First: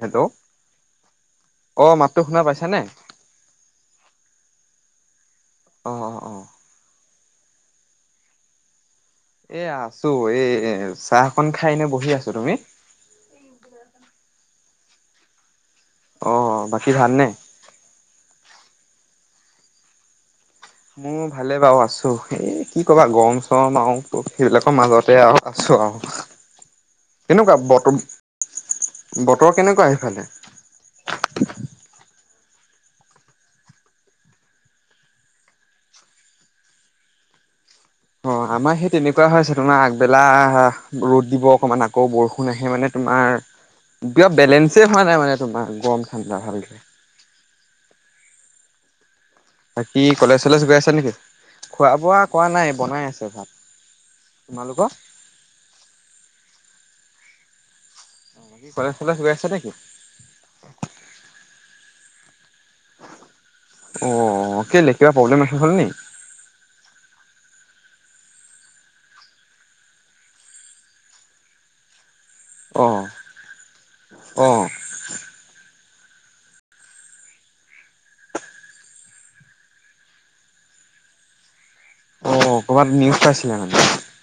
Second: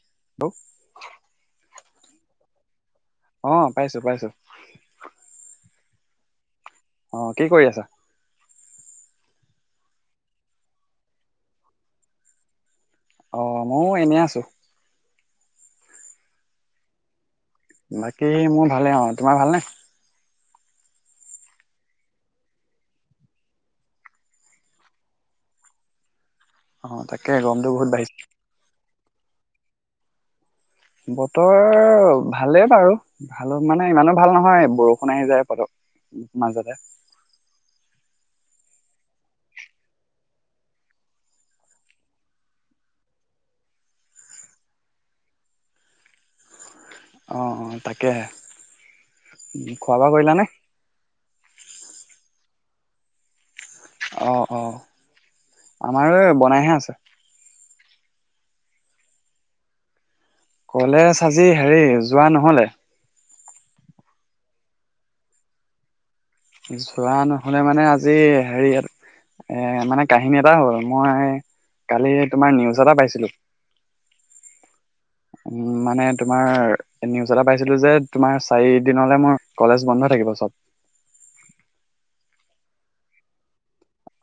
Hello hello? অ' মাতটো শুনা পাইছানে? অঁ পাইছো পাইছো। অঁ অঁ অঁ। অঁ কি কৰি আছা? এয়া আছো এই চাহকন খাই কিনে বহি আছো, তুমি? অঁ মও এনেই আছো। অঁ অঁ বাকী ভালনে? বাকী মোৰ ভালে অঁ, তোমাৰ ভালনে? মোৰ ভালে বাৰু আছো, এই কি কবা গৰম চৰম আৰু ত সেইবিলাকৰ মাজতে আও আছো আও। [inaudible] কেনেকুৱা গৰমটো বহুত বত বাঢ়িছে বতৰ কেনেকুৱা সেইফালে? বতৰ ভালে বাৰু। ভাল হক মানে ইমানো ভাল নহয় বৰষুণ আহি যায় পতক মাজতে। অঁ আমাৰ সেই তেনেকুৱাই হৈ আছেটোনা আগবেলা ৰ'দ দিব অকমান বৰষুণ আহে মানে- তোমাৰ বিয় বেলেঞ্চেই হোৱা নাই মানে তোমাৰ গৰম ঠাণ্ডা ভালকে। অঁ অঁ তাকেহে। বাকী কলেজ চলেজ গৈ আছা নেকি? খোৱা বোৱা কৰা নাই বনাই আছে ভাত। অঁ অঁ তোমালোকৰ আমাৰ এই বনাইহে আছে। কলেজ চলেজ গৈ আছে নেকি? কলেজ আজি হেৰি যোৱা ন'হলে। অঁ কেলে কিবা প্ৰব্লেম আছে হ'ল নি? যোৱা ন'হলে মানে আজি হেৰি ইয়াত- এ মানে কাহিনী এটা মই কালি তোমাৰ নিউজ এটা পাইছিলোঁ। অঁ' মানে তোমাৰ- নিউজ এটা পাইছিলোঁ যে তোমাৰ চাৰি দিনলে মোৰ কলেজ বন্ধ থাকিব চব। অ' ক'বাত নিউজ পাইছিলে মানে।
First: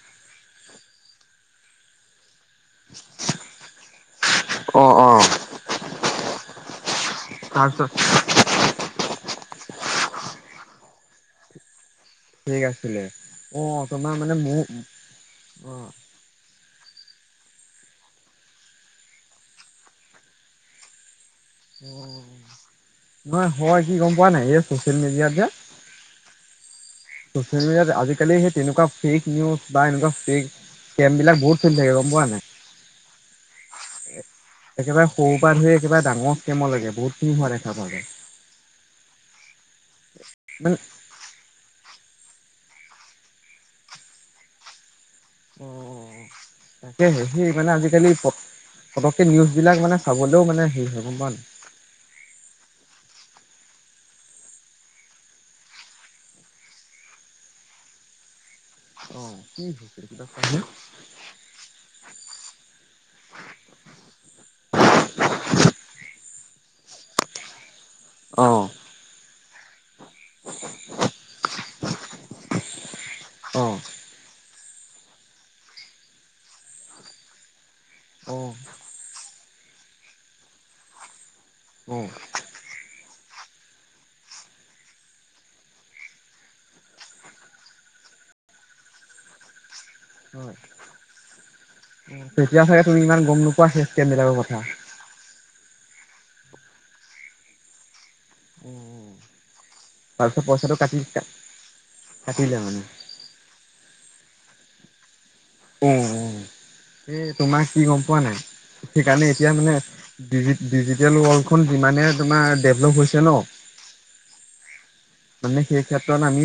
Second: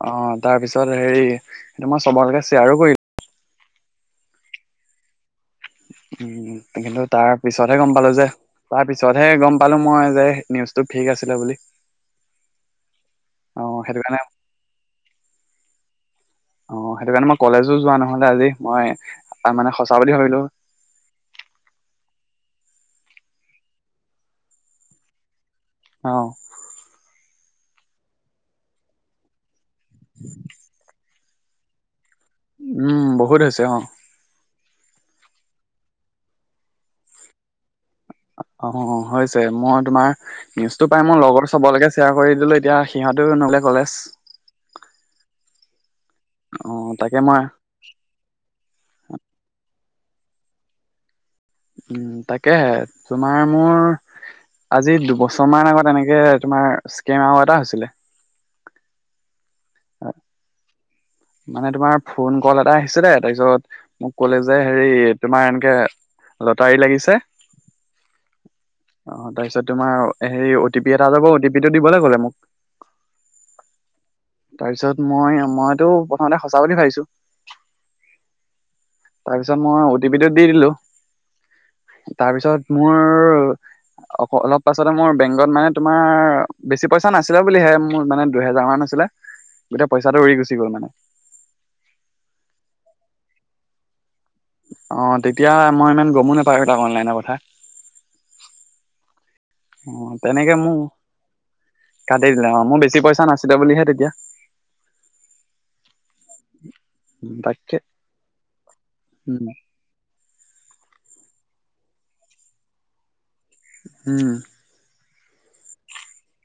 অঁ তাৰ পিছত হেৰি সেটো মই চবলেকে শ্বেয়াৰো কৰি- অঁ অঁ। উম' উম' কিন্তু তাৰ পিছতহে তাৰপিছত গম পালোঁ যে- তাৰ পিছতহে গম পালো মই যে নিউজটো ফেক আছিলে বুলি। ফেক আছিলে, অ' অঁ সেইটো তোমাৰ কাৰণে মানে মোৰো- অ', সেইটো কাৰণে মই কলেজো যোৱা নহলে আজি, মই মানে সঁচা বুলি ভাবিলো। নহয়, হয় কি গম পোৱা নাই, এই চচিয়েল মিডিয়াত যে অ'। চচিয়েল মিডিয়াত আজিকালি সেই তেনেকুৱা ফেক নিউজ বা এনেকুৱা ফেক স্কেম বিলাক বহুত চেল থাকে, গম পোৱা নাই। উম, বহুত হৈছে, অ'। একেবাৰে সৰু পৰা ধৰি একেবাৰে ডাঙৰ স্কেমৰ লাগে, বহুত খিনি হোৱা দেখা পোৱা যায়। অ', হৈছে, মই তোমাৰ মানে নিউজটো পাই মোৰ লগৰ চবলৈকে শ্বেয়াৰ কৰি দিলোঁ, এতিয়া সিহঁতেও নগলে কলেজ। অ', অ' তাকে হে, মই সেই মানে আজিকালি প পতককে নিউজবিলাক মানে চাবলৈও মানে হেৰি হয়, গম পোৱা নাই। উম, তাকেহে, তোমাৰ মোৰ আজি দুবছৰ মান আগত এনেকে তোমাৰ স্কেম আৰু এটা হৈছিলে। অ', [unintelligible] মানে তোমাৰ ফোন কল এটা আহিছিলে, তাৰপিছত মোক ক'লে যে হেৰি তোমাৰ এনেকে লটাৰী লাগিছে। অ'। অ', তাৰপিছত তোমাৰ হেৰি অ' টি পি এটা যাব, অ' টি পি টো দিবলৈ ক'লে মোক। অ', তাৰপিছত মই, মইতো প্ৰথমতে সঁচা বুলি ভাবিছোঁ। অ'। তাৰপিছত মই অ'টি পিটো দি দিলো, অ', তাৰপিছত মোৰ অ'। অক, অলপ পাছতে মোৰ বেংকত মানে তোমাৰ, বেছি পইচা নাছিলে বুলিহে, মোৰ মানে দুহেজাৰ মান আছিলে। গোটেই পইচাটো উৰি গুচি গ'ল মানে। উম, তেতিয়া চাগে তুমি ইমান গম নোপোৱা সেই স্কেম বিলাকৰ কথা। অ', তেতিয়া মই ইমান গমো নাপায়ও অনলাইনৰ কথা। অ', তাৰপিছত তেনেকে পইচাটো মোৰ, কাটি কাটি দিলে কাটিলে অ', মানে। মোৰ বেছি পইচা নাচিলে বুলিহে তেতিয়া। অ', অ', এই তোমাক তাকে কি গম পোৱা নাই, সেইকাৰণে উম, এতিয়া মানে ডিজি, ডিজিটেল ৱৰ্ল্ডখন যিমানে তোমাৰ ডেভলপ হৈছে ন'। উম। মানে সেই ক্ষেত্ৰত আমি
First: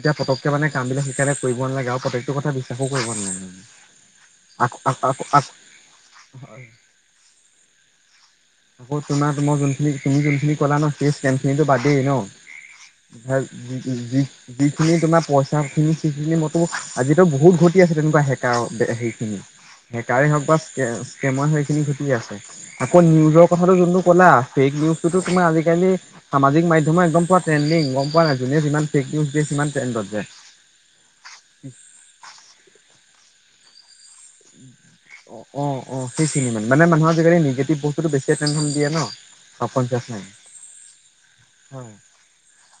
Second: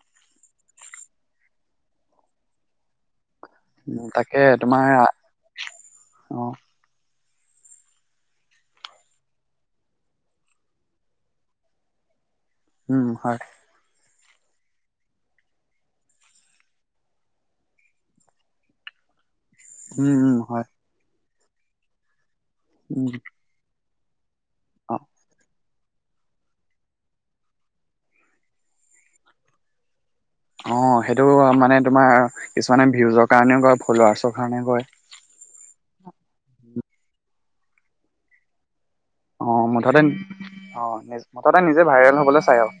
এতিয়া পতকে মানে কাম বিলাক শেইকাৰণে কৰিব নালাগে, আৰু প্ৰত্যেকটো কথা একো কৰিব নালাগে, তাকে আ, তোমাৰ অ', আ, আ। আকৌ তোমাৰ, মই যোনখিনি, তুমি যুনখিনি কলা ন' সেই স্কেম খিনি বাদেই উম, ন'। হয়, [unintelligible] যিখিনি তোমাৰ পইচা খিনি, সেইখিনি মইতো আজিতো বহুত ঘটি আছে, তেনেকুৱা হেকাৰ সেইখিনি। উম, হেকাৰেই উম, হওক বা হয়, স্কা, স্কেম এইখিনি ঘটি আছে, আকৌ উম, নিউজৰ কথাটো যোনটো কলা। ফেক অ', নিউজতো তমাৰ আজি কালি সামাজিক মাধ্যমত একদম পোৱা ট্ৰেণ্ডি, গম পোৱা নাই, যোনে যিমান ফেক নিউজ দিয়ে, সিমান ট্ৰেণ্ডত জাই। অ', সেইটো মানে তোমাৰ কিছুমানে ভিউজৰ কাৰণেও কৰে ফলোৱাৰছ অ', অ', অ' সেইখিনি মানে, মানে মানুহৰ নিগেটিভ বস্তুটো বেছি টেনশন দিয়ে ন'। অ', মুঠতে, পঞ্চাছ নাই অ', নি, মুঠতে নিজে হয় ভাইৰেল হবলৈ চাই আৰু।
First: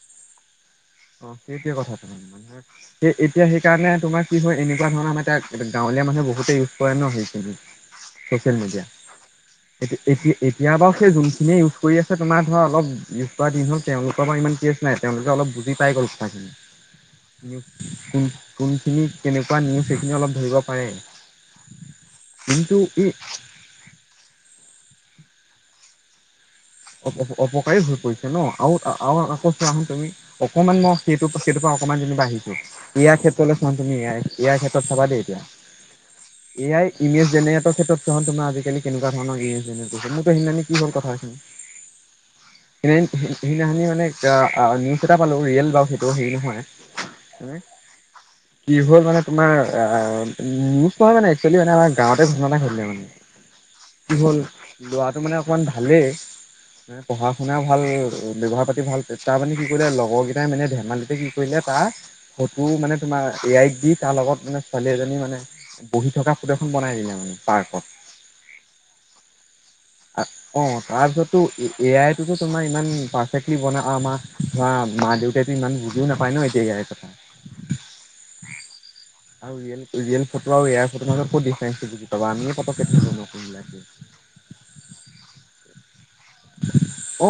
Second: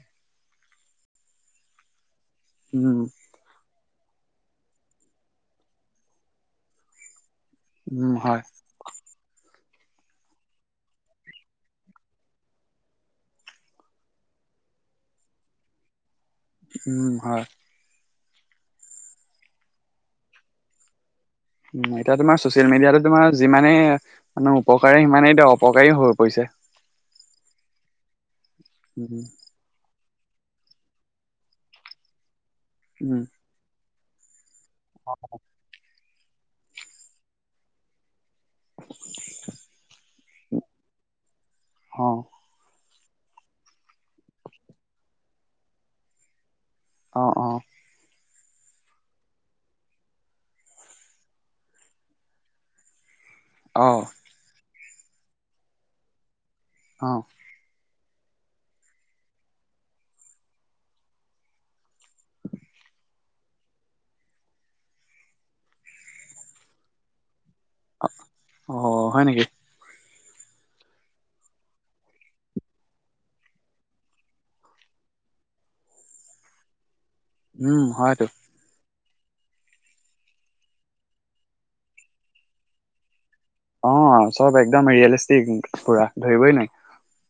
অ', সেইটোৱে কথাটো মানে, উম, সেই এতিয়া সেইকাৰণে তোমাৰ কি হয় এনেকুৱ ধৰণৰ আমাৰ এতিয়া গাঁৱলীয়া মানুহ বহুতে ইউজ কৰে ন' সেইখিনি। উম, হয়, চোচিয়েল মিডিয়া। এতি এতি এতিয়া বাউ সে যোনখিনিয়ে ইউজ কৰি আছে তোমাৰ ধৰা অলপ ইউজ কৰা দিন হ'ল তেওঁলোকৰ পৰা ইমান টষ্ট নাই তেওঁলোকে অলপ বুজি পাই গ'ল কথা খিনি। উম হয়। কোন কোনখিনি কেনেকুৱা নিউজ সেইখিনি অলপ ধৰিব পাৰে। উম এতিয়া তোমাৰ ছচিয়েল কিন্তু মিডিয়া ই তোমাৰ যিমানেই মানে উপকাৰী সিমানেই এতিয়া অপকাৰী হৈ পৰিছে। অপ অপকাৰী হৈ পৰিছে ন আউ আউ উম, আকৌ চোৱাচোন তুমি অকনমান মই সেইটো সেইটো পা অকমান যেতিবা আহিছো এ আই উম, ক্ষেত্ৰলৈ চোৱা তুমি এ আই এ আই ক্ষেত্ৰত চাবা দেই এতিয়া। [inaudible] এ আই ইমেজ জেনেৰেটৰ ক্ষেত্ৰত চোৱা তুমি আজিকালি কেনেকুৱা ধৰণৰ ইমেজ জেনেৰেট কৰিছে মোত সেদিনাখনি কি হ'ল কথাখিনি অ'। সে সে সেইদিনাখনি মানে আ আ নিউজ এটা পালোঁ ৰিয়েল বাউ সেইটো হেৰি নহয়। অ', তুমি অ', কি হ'ল মানে তোমাৰ আ নিউজ নহয় মানে একুৱেলি মানে আমাৰ গাঁৱতে ঘটনা এটা ঘটিলে মানে। অ'। কি হল ল'ৰাটো মানে অকমান ভালেই এ অ', পঢ়া শুনা ভাল ব্যৱহাৰ পাতি ভাল তাৰ মানে কি কৰিলে লগৰ গিটাই মানে ধেমালিতে কি কৰিলে তাৰ ফটো মানে তোমাৰ এ আইত দি তাৰ লগত মানে ছোৱালী এজনী মানে বহি থকা ফটো এখন বনাই দিলে মানে পাৰ্কত। অ', হয় নিকি? অ', তাৰপিছত ত এ এ আইটোত তোমাৰ ইমান পাৰফেক্টলি বনা আমা ধৰা মা দেউত তেটো ইমান বুজিও নাপায় ন এ আইৰ কথা। উম হয়টো। আৰু ৰিয়েল ৰিয়েল ফটো আৰু এ আইৰ ফটোৰ মাজত কত ডিফাৰেঞ্চ বুজি পাব আমিয়ে পতকে ধৰিব নোৱাৰো কোনটো ৰি অ চব একদম ৰিয়েলষ্টিক পুৰা। ধৰিবই নোৱাৰি। অ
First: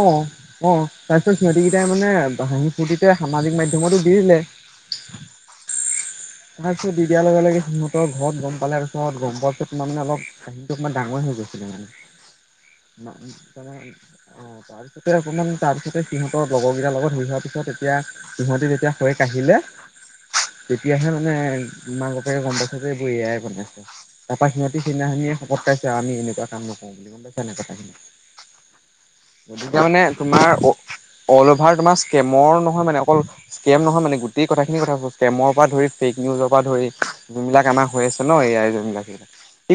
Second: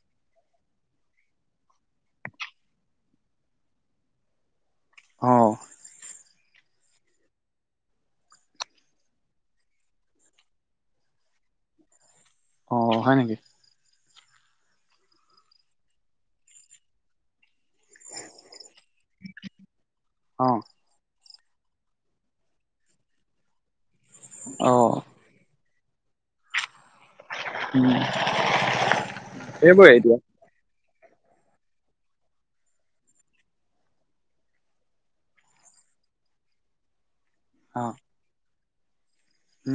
অ', তাৰপিছত সিহতিগিটাই মানে হাঁহি ফূৰ্তিতে সামাজিক মাধ্যমতো দি দিলে। অ'। দি দিয়াৰ লগে লগে সিহঁতৰ ঘৰত গম পালে পিছত গম পোৱাৰ পিছত মানে অলপ কাহিনীটো অকমান ডাঙৰ হৈ গৈছিলে অ', মানে মা হয় নেকি? অ তাৰ পিছতে অকমান তাৰ পিছতে সিহঁতৰ লগৰ গিটাৰ লগত [unintelligible] পিছত এতিয়া সহঁতি যেতিয়া হৈ কাঢ়িলে অঁ'। এতিয়াহে মানে মাক বাপেৰে গম পাইছে যে এইবোৰ এ আই বনাইছে তাপা সিহতি অ', সেইদিনাখনিয়ে- শপত খাইছে আমি এনেকুৱা কাম নকওঁ বুলি বোলে তেনে কথাখিনি উম, গতিকে সেইবোৰে মানে এতিয়া। তোমাৰ অ অল অভাৰ তোমাৰ স্কেমৰ নহয় মানে অকল স্কেম‌ নহয় মানে গোটেই কথাখিনিৰ কথা কৈছো স্কেমৰ পা ধৰি ফেক নিউজৰ পা ধৰি যোনবিলাক আমাৰ অ', হৈ আছে ন এ আই যোনবিলাক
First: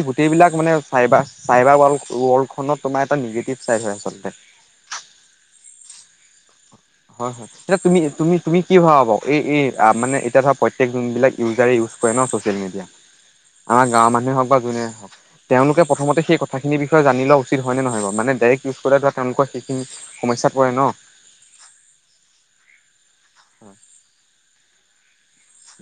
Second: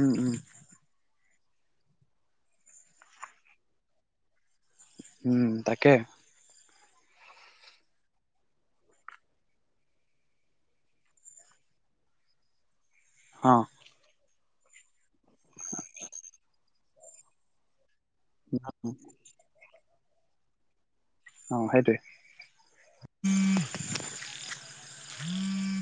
এই উম, গোটেইবিলাক মানে চাইবাৰ চাইবাৰ ৱলড ৱৰ্ল্ডতখনৰ তোমাৰ এটা নিগেটিভ চাইড হয় আচলতে উম তাকে হয় হয় এতিয়া তুমি তুমি তুমি কি ভাব বাৰু এই এই মানে এতিয়া ধৰা প্ৰত্যেক যোনবিলাক ইউজাৰে ইউজ কৰে ন চচিয়েল মিডিয়া অ আমাৰ গাঁৱৰ মানুহ হওঁক বা যোনে নহওঁক তেওঁলোকে প্ৰথমতে সেই কথাখিন বিষয়ে জানি লোৱা উচিত হয় নে নহয় বাউ মানে ডাইৰেক্ট ইউজ কৰিলে ধৰা তেওঁলোকৰ সেইখিনি সমস্যাত পৰে ন। অ সেইটোৱে।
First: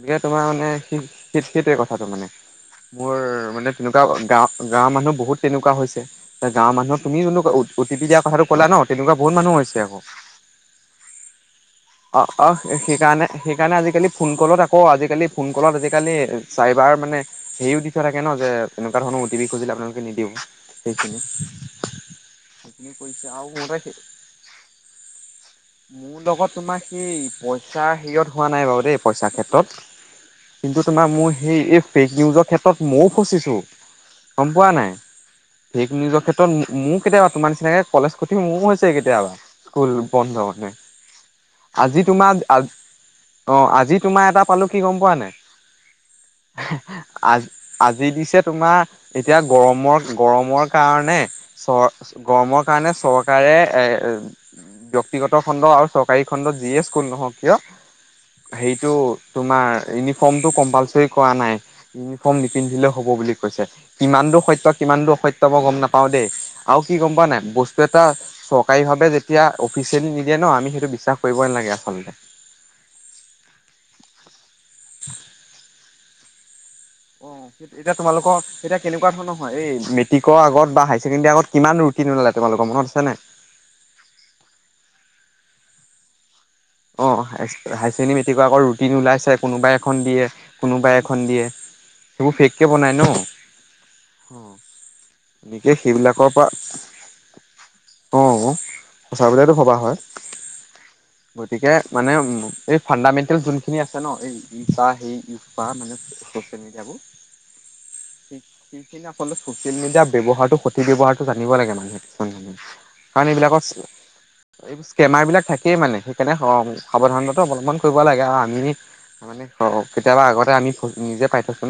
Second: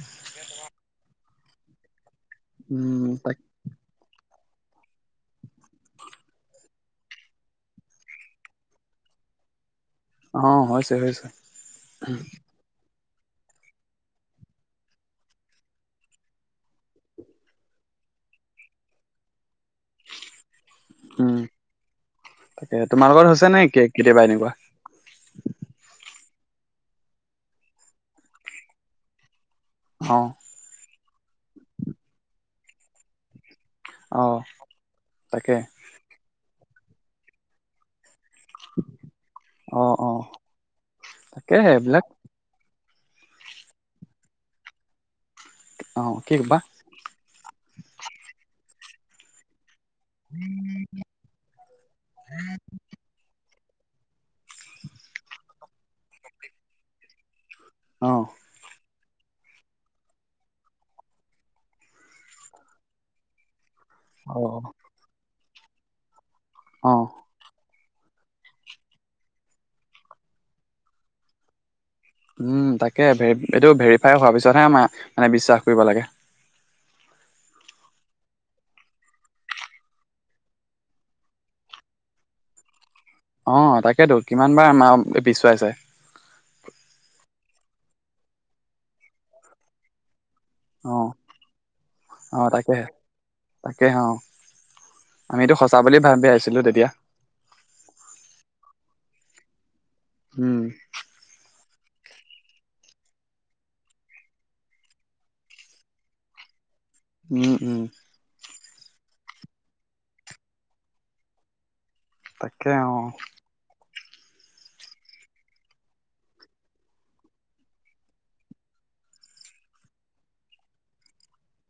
গতিকে তোমাৰ মানে স স সেইটোৱে কথাটো মানে উম, মোৰ তাক মানে, তেনেকুৱা গাৱ গাঁৱৰ মানুহ বহুত তেনেকুৱা হৈছে। এ গাঁৱৰ মানুহক তুমি যোন অটিপি দিয়া কথাটো কলা ন তেনেকুৱা বহুত মানুহ হৈছে আক। অ হয় চাগে। অ অ সেইকাৰণে, সেইকাৰণে আজিকালি ফোন কলত আকৌ আজিকালি ফোন কলত আজিকালি চাইবাৰ মানে, সেয়ো দি থোৱা থাকে ন তেনেকুৱা ধৰণৰ অতিপি খুজিলে আপোনালোক, নিদিব সেইখিনি, উম, তাকে তোমাৰ কৰিছে লগত হৈছে আৰু নে মোৰ কে কেতিয়াবা এনেকুৱা? লগত, তোমাৰ সেই পইচা হেইঅত হোৱা নাই বাৰু দেই পইচাৰ ক্ষেত্ৰত। অ কিন্তু তোমাৰ মোৰ সেই এই ফেক নিউজৰ ক্ষেত্ৰত ময়ো ফচিছোঁ। অ', গম পোৱা নাই তাকে ফেক নিউজৰ ক্ষেত্ৰত মো মোৰ কেতিয়াবা তোমাৰ নিচিনাকে কলেজ। খটি মোৰ হৈছে কেতিয়াবা স্কুল অ', অ', বন্ধ মানে। তাকে আজি এইবিলাক তোমাৰ অ আজি তোমাৰ এটা পালো কি গম পোৱা নাই, অ কিবা? আজ আজি দিছে তোমাৰ এতিয়া গৰমৰ, গৰমৰ কাৰণে চৰ গৰমৰ কাৰণে চৰকাৰে এ, ব্যক্তিগত খণ্ড আৰু চৰকাৰী খণ্ড যিয়ে স্কুল নহওক কিয়, অঁ সেইটো তোমাৰ ইউনিফৰ্মতটো কম্পালচৰি কৰা নাই। ইউনিফৰ্ম নিপিন্ধিলেও হব বুলি কৈছে। কিমান দূৰ অ', সত্য কিমান দূৰ অসত্য মই গম নাপাওঁ দেই আৰু কি অ', গম পোৱা নাই বচ, এটা চৰকাৰী ভাৱে যেতিয়া অফিচিয়েলি নিদিয়ে ন আমি সেইটো বিশ্বাস কৰিবই নালাগে আচলতে। উম তাকে এইটো ভেৰিফাই হোৱাৰ পিছতহে আমাৰ মানে বিশ্বাস কৰিব লাগে। অ, এতিয়া তোমলোকৰ এতিয়া কেনেকুৱা ধৰণৰ হয় এই মেট্ৰিকৰ আগত বা হাই ছেকেণ্ডৰী আগত কিমান দূৰ, কি নোলালে তোমালোকৰ মনত আছে‌ নাই? অ তাকেতো কিমান বাৰ আমাৰ পিছুৱাইছে। অ হাই ছেকেণ্ডডৰ আকৌ ৰুটিন ওলাইছে কোনোবাই এখন দিয়ে। কোনোবাই অ', এখন দিয়ে সেইবোৰ অ', ফেককে তাকেহে বনাই তাকে অ', আমিতো ন। সঁচা এতিয়া বুলি ভাবি সেইবিলাকৰ পৰা। আহিছিলো তেতিয়া অ অ সঁচা বুলিয়েতো ভবা হয়। উম। গতিকে মানে উ এই ফাণ্ডামেণ্টেল যোনখিনি আছে ন এই ই সেই ইজ মানে, হৈছে নে যাব। উম, উম, সেইখিনি আল চচিয়েল মিডিয়াৰ ব্যৱহাৰটো সঠিক ভাবে ৱ্যবহাৰটো জানিব লাগে মানুহে। তাকে অ', কাৰণ এইবিলাকৰ এই ইস্কেমাৰ বিলাক থাকেই মানে। তেনে সাৱধানতাটো অৱলম্বন কৰিব লাগে আৰু আমি, মানে অ কেতিয়াবা আগতে আমি নিজে পাই থইছো।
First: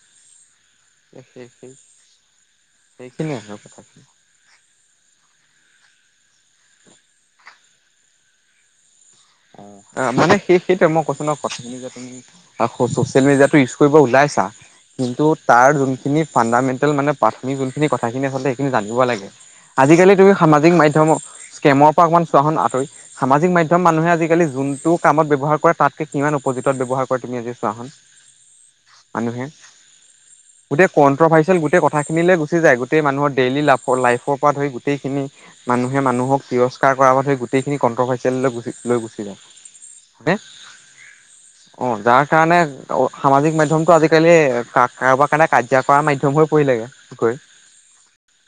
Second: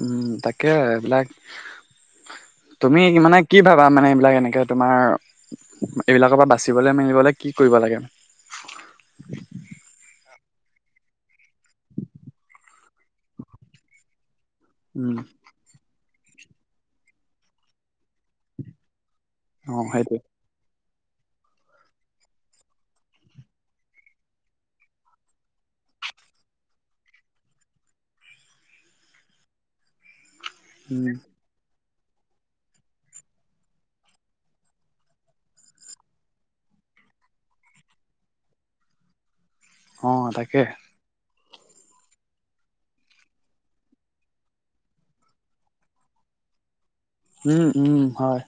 উম তাকে এইবিলাক। সেই তুমি মানে সেইখিনিয়ে আৰু কি ভাবা কথাখিনি মানে এইবিলাক এনেকে। তোমাৰ এইবিলাকৰ পৰা বাচিবলৈ মেলিবলৈ কি কৰিব লাগে। অ মানে সেই সেইটোয়ে মই কৈছো ন কথা খিনি যে তুমি ছচিয়েল মিডিয়াটো ইউজ কৰিব ওলাইছা, উম, কিন্তু তাৰ যোনখিনি ফাণ্ডামেণ্টেল মানে প্ৰাথমিক যোনখিনি কথাখিনি আচলতে সেইখিনি জানিব লাগে। অ', আজিকালি সেইটোৱে তুমি সামাজিক মাধ্যমৰ স্কেমৰ পৰা অকণমান চোৱাখন আঁতৰি সামাজিক মাধ্যম মানুহে আজিকালি যোনটো কামত ব্যৱহাৰ কৰে তাতকে কিমান অপজিতত ব্যৱহাৰ কৰে তুমি আজি চোৱাহন। মানুহে। গোটেই উম, কন্ট্ৰভাৰ্চিয়েল গোটেই কথাখিনিলে গুচি যায়। গোটেই মানুহৰ ডেইলী লাফৰ লাইফৰ পৰা ধৰি গোটেইখিনি, মানুহে মানুহক তিৰস্কাৰ কৰাৰ হৈ গোটেইখিনি কণ্ট্ৰভাৰচিয়েল লৈ গ লৈ গুচি যায়। অঁ তাকে। অ যাৰ কাৰণে সামাজিক মাধ্যমটো আজিকালি কাৰোবাৰ কাৰণে কাজিয়া কৰা মাধ্যম হৈ পৰিলেগে। উম উম হয়।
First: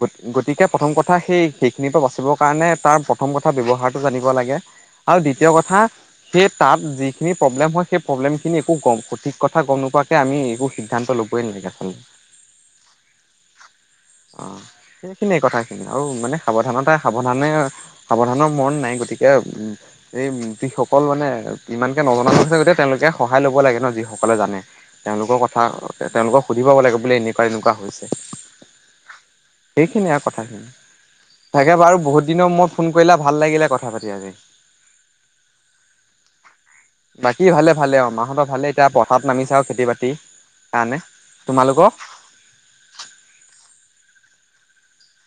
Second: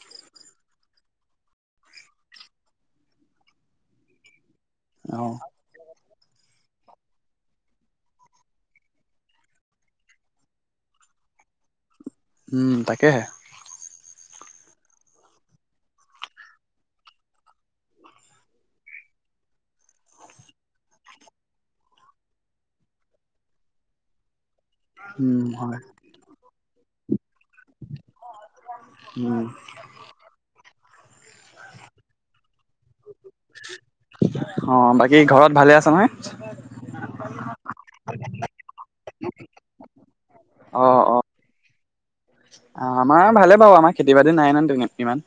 গ গতিকে প্ৰথম কথা সেই সেইখিনিৰ পৰা বাচিবৰ কাৰণে তাৰ প্ৰথম কথা ব্যৱহাৰটো জানিব লাগে। আৰু অ', দ্বিতীয় কথা, সেই তাত যিখিনি প্ৰব্লেম হয় সেই প্ৰব্লেমখিনি একো গম সঠিক কথা গম নোপোৱাকে আমি একো সিদ্ধান্ত লব কৈ নেকি আচল উম তাকেহে। অ সেইখিনিয়ে কথাখিনি। আৰু মানে সাৱধানতাই সাৱধানে সাৱধানৰ মৰন নাই, গতিকে উম এই যিসকল মানে ইমানকে নজনা আছে [unintelligible] গতিকে তেওঁলোকে সহায় ল'ব লাগে ন যিসকলে জানে তেওঁলোকৰ উম, কথা, হয় তেওঁলোকক সুধিব লাগে বোলে এনেকুৱা এনেকুৱা হৈছে। উম, সেইখিনি আও কথাখিনি। তাকে বাৰু বহুত দিনৰ মূৰত ফোন কৰিলা ভাল লাগিলে কথা পাতি আজি। অ বাকী ঘৰত ভালে আছা নহয়? বাকী ভালে ভালে অ, মাহঁতৰ ভালে এতিয়া পথাৰত নামিছে আৰু খেতি বাতি। কাৰনে। অ', তোমালোক? অ আমাৰ ভালে বাৰু আমাৰ খেতি বাতি নাই নহয় ইমান।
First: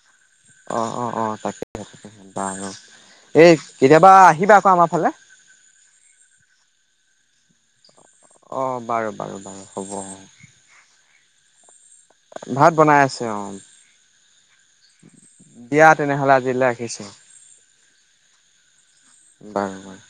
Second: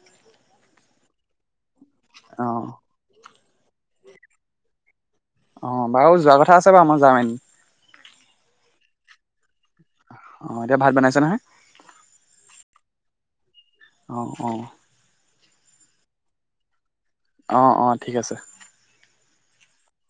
অ অ অ তাকে অ'। বাৰু। এই কেতিয়াবা আহিবা আকৌ আমাৰ ফালে। অঁ বাৰু যোৱা কথা আছে বাৰু মই যাম এদিন। অ বাৰু বাৰু বাৰু হ'ব। অঁ এতিয়া ভাত বনাইছ নহয়? ভাত বনাই আছে অঁ। অঁ অঁ। দিয়া তেনেহলে আজিলৈ ৰাখিছো। অঁ অঁ ঠিক আছে। বাৰু বাৰু।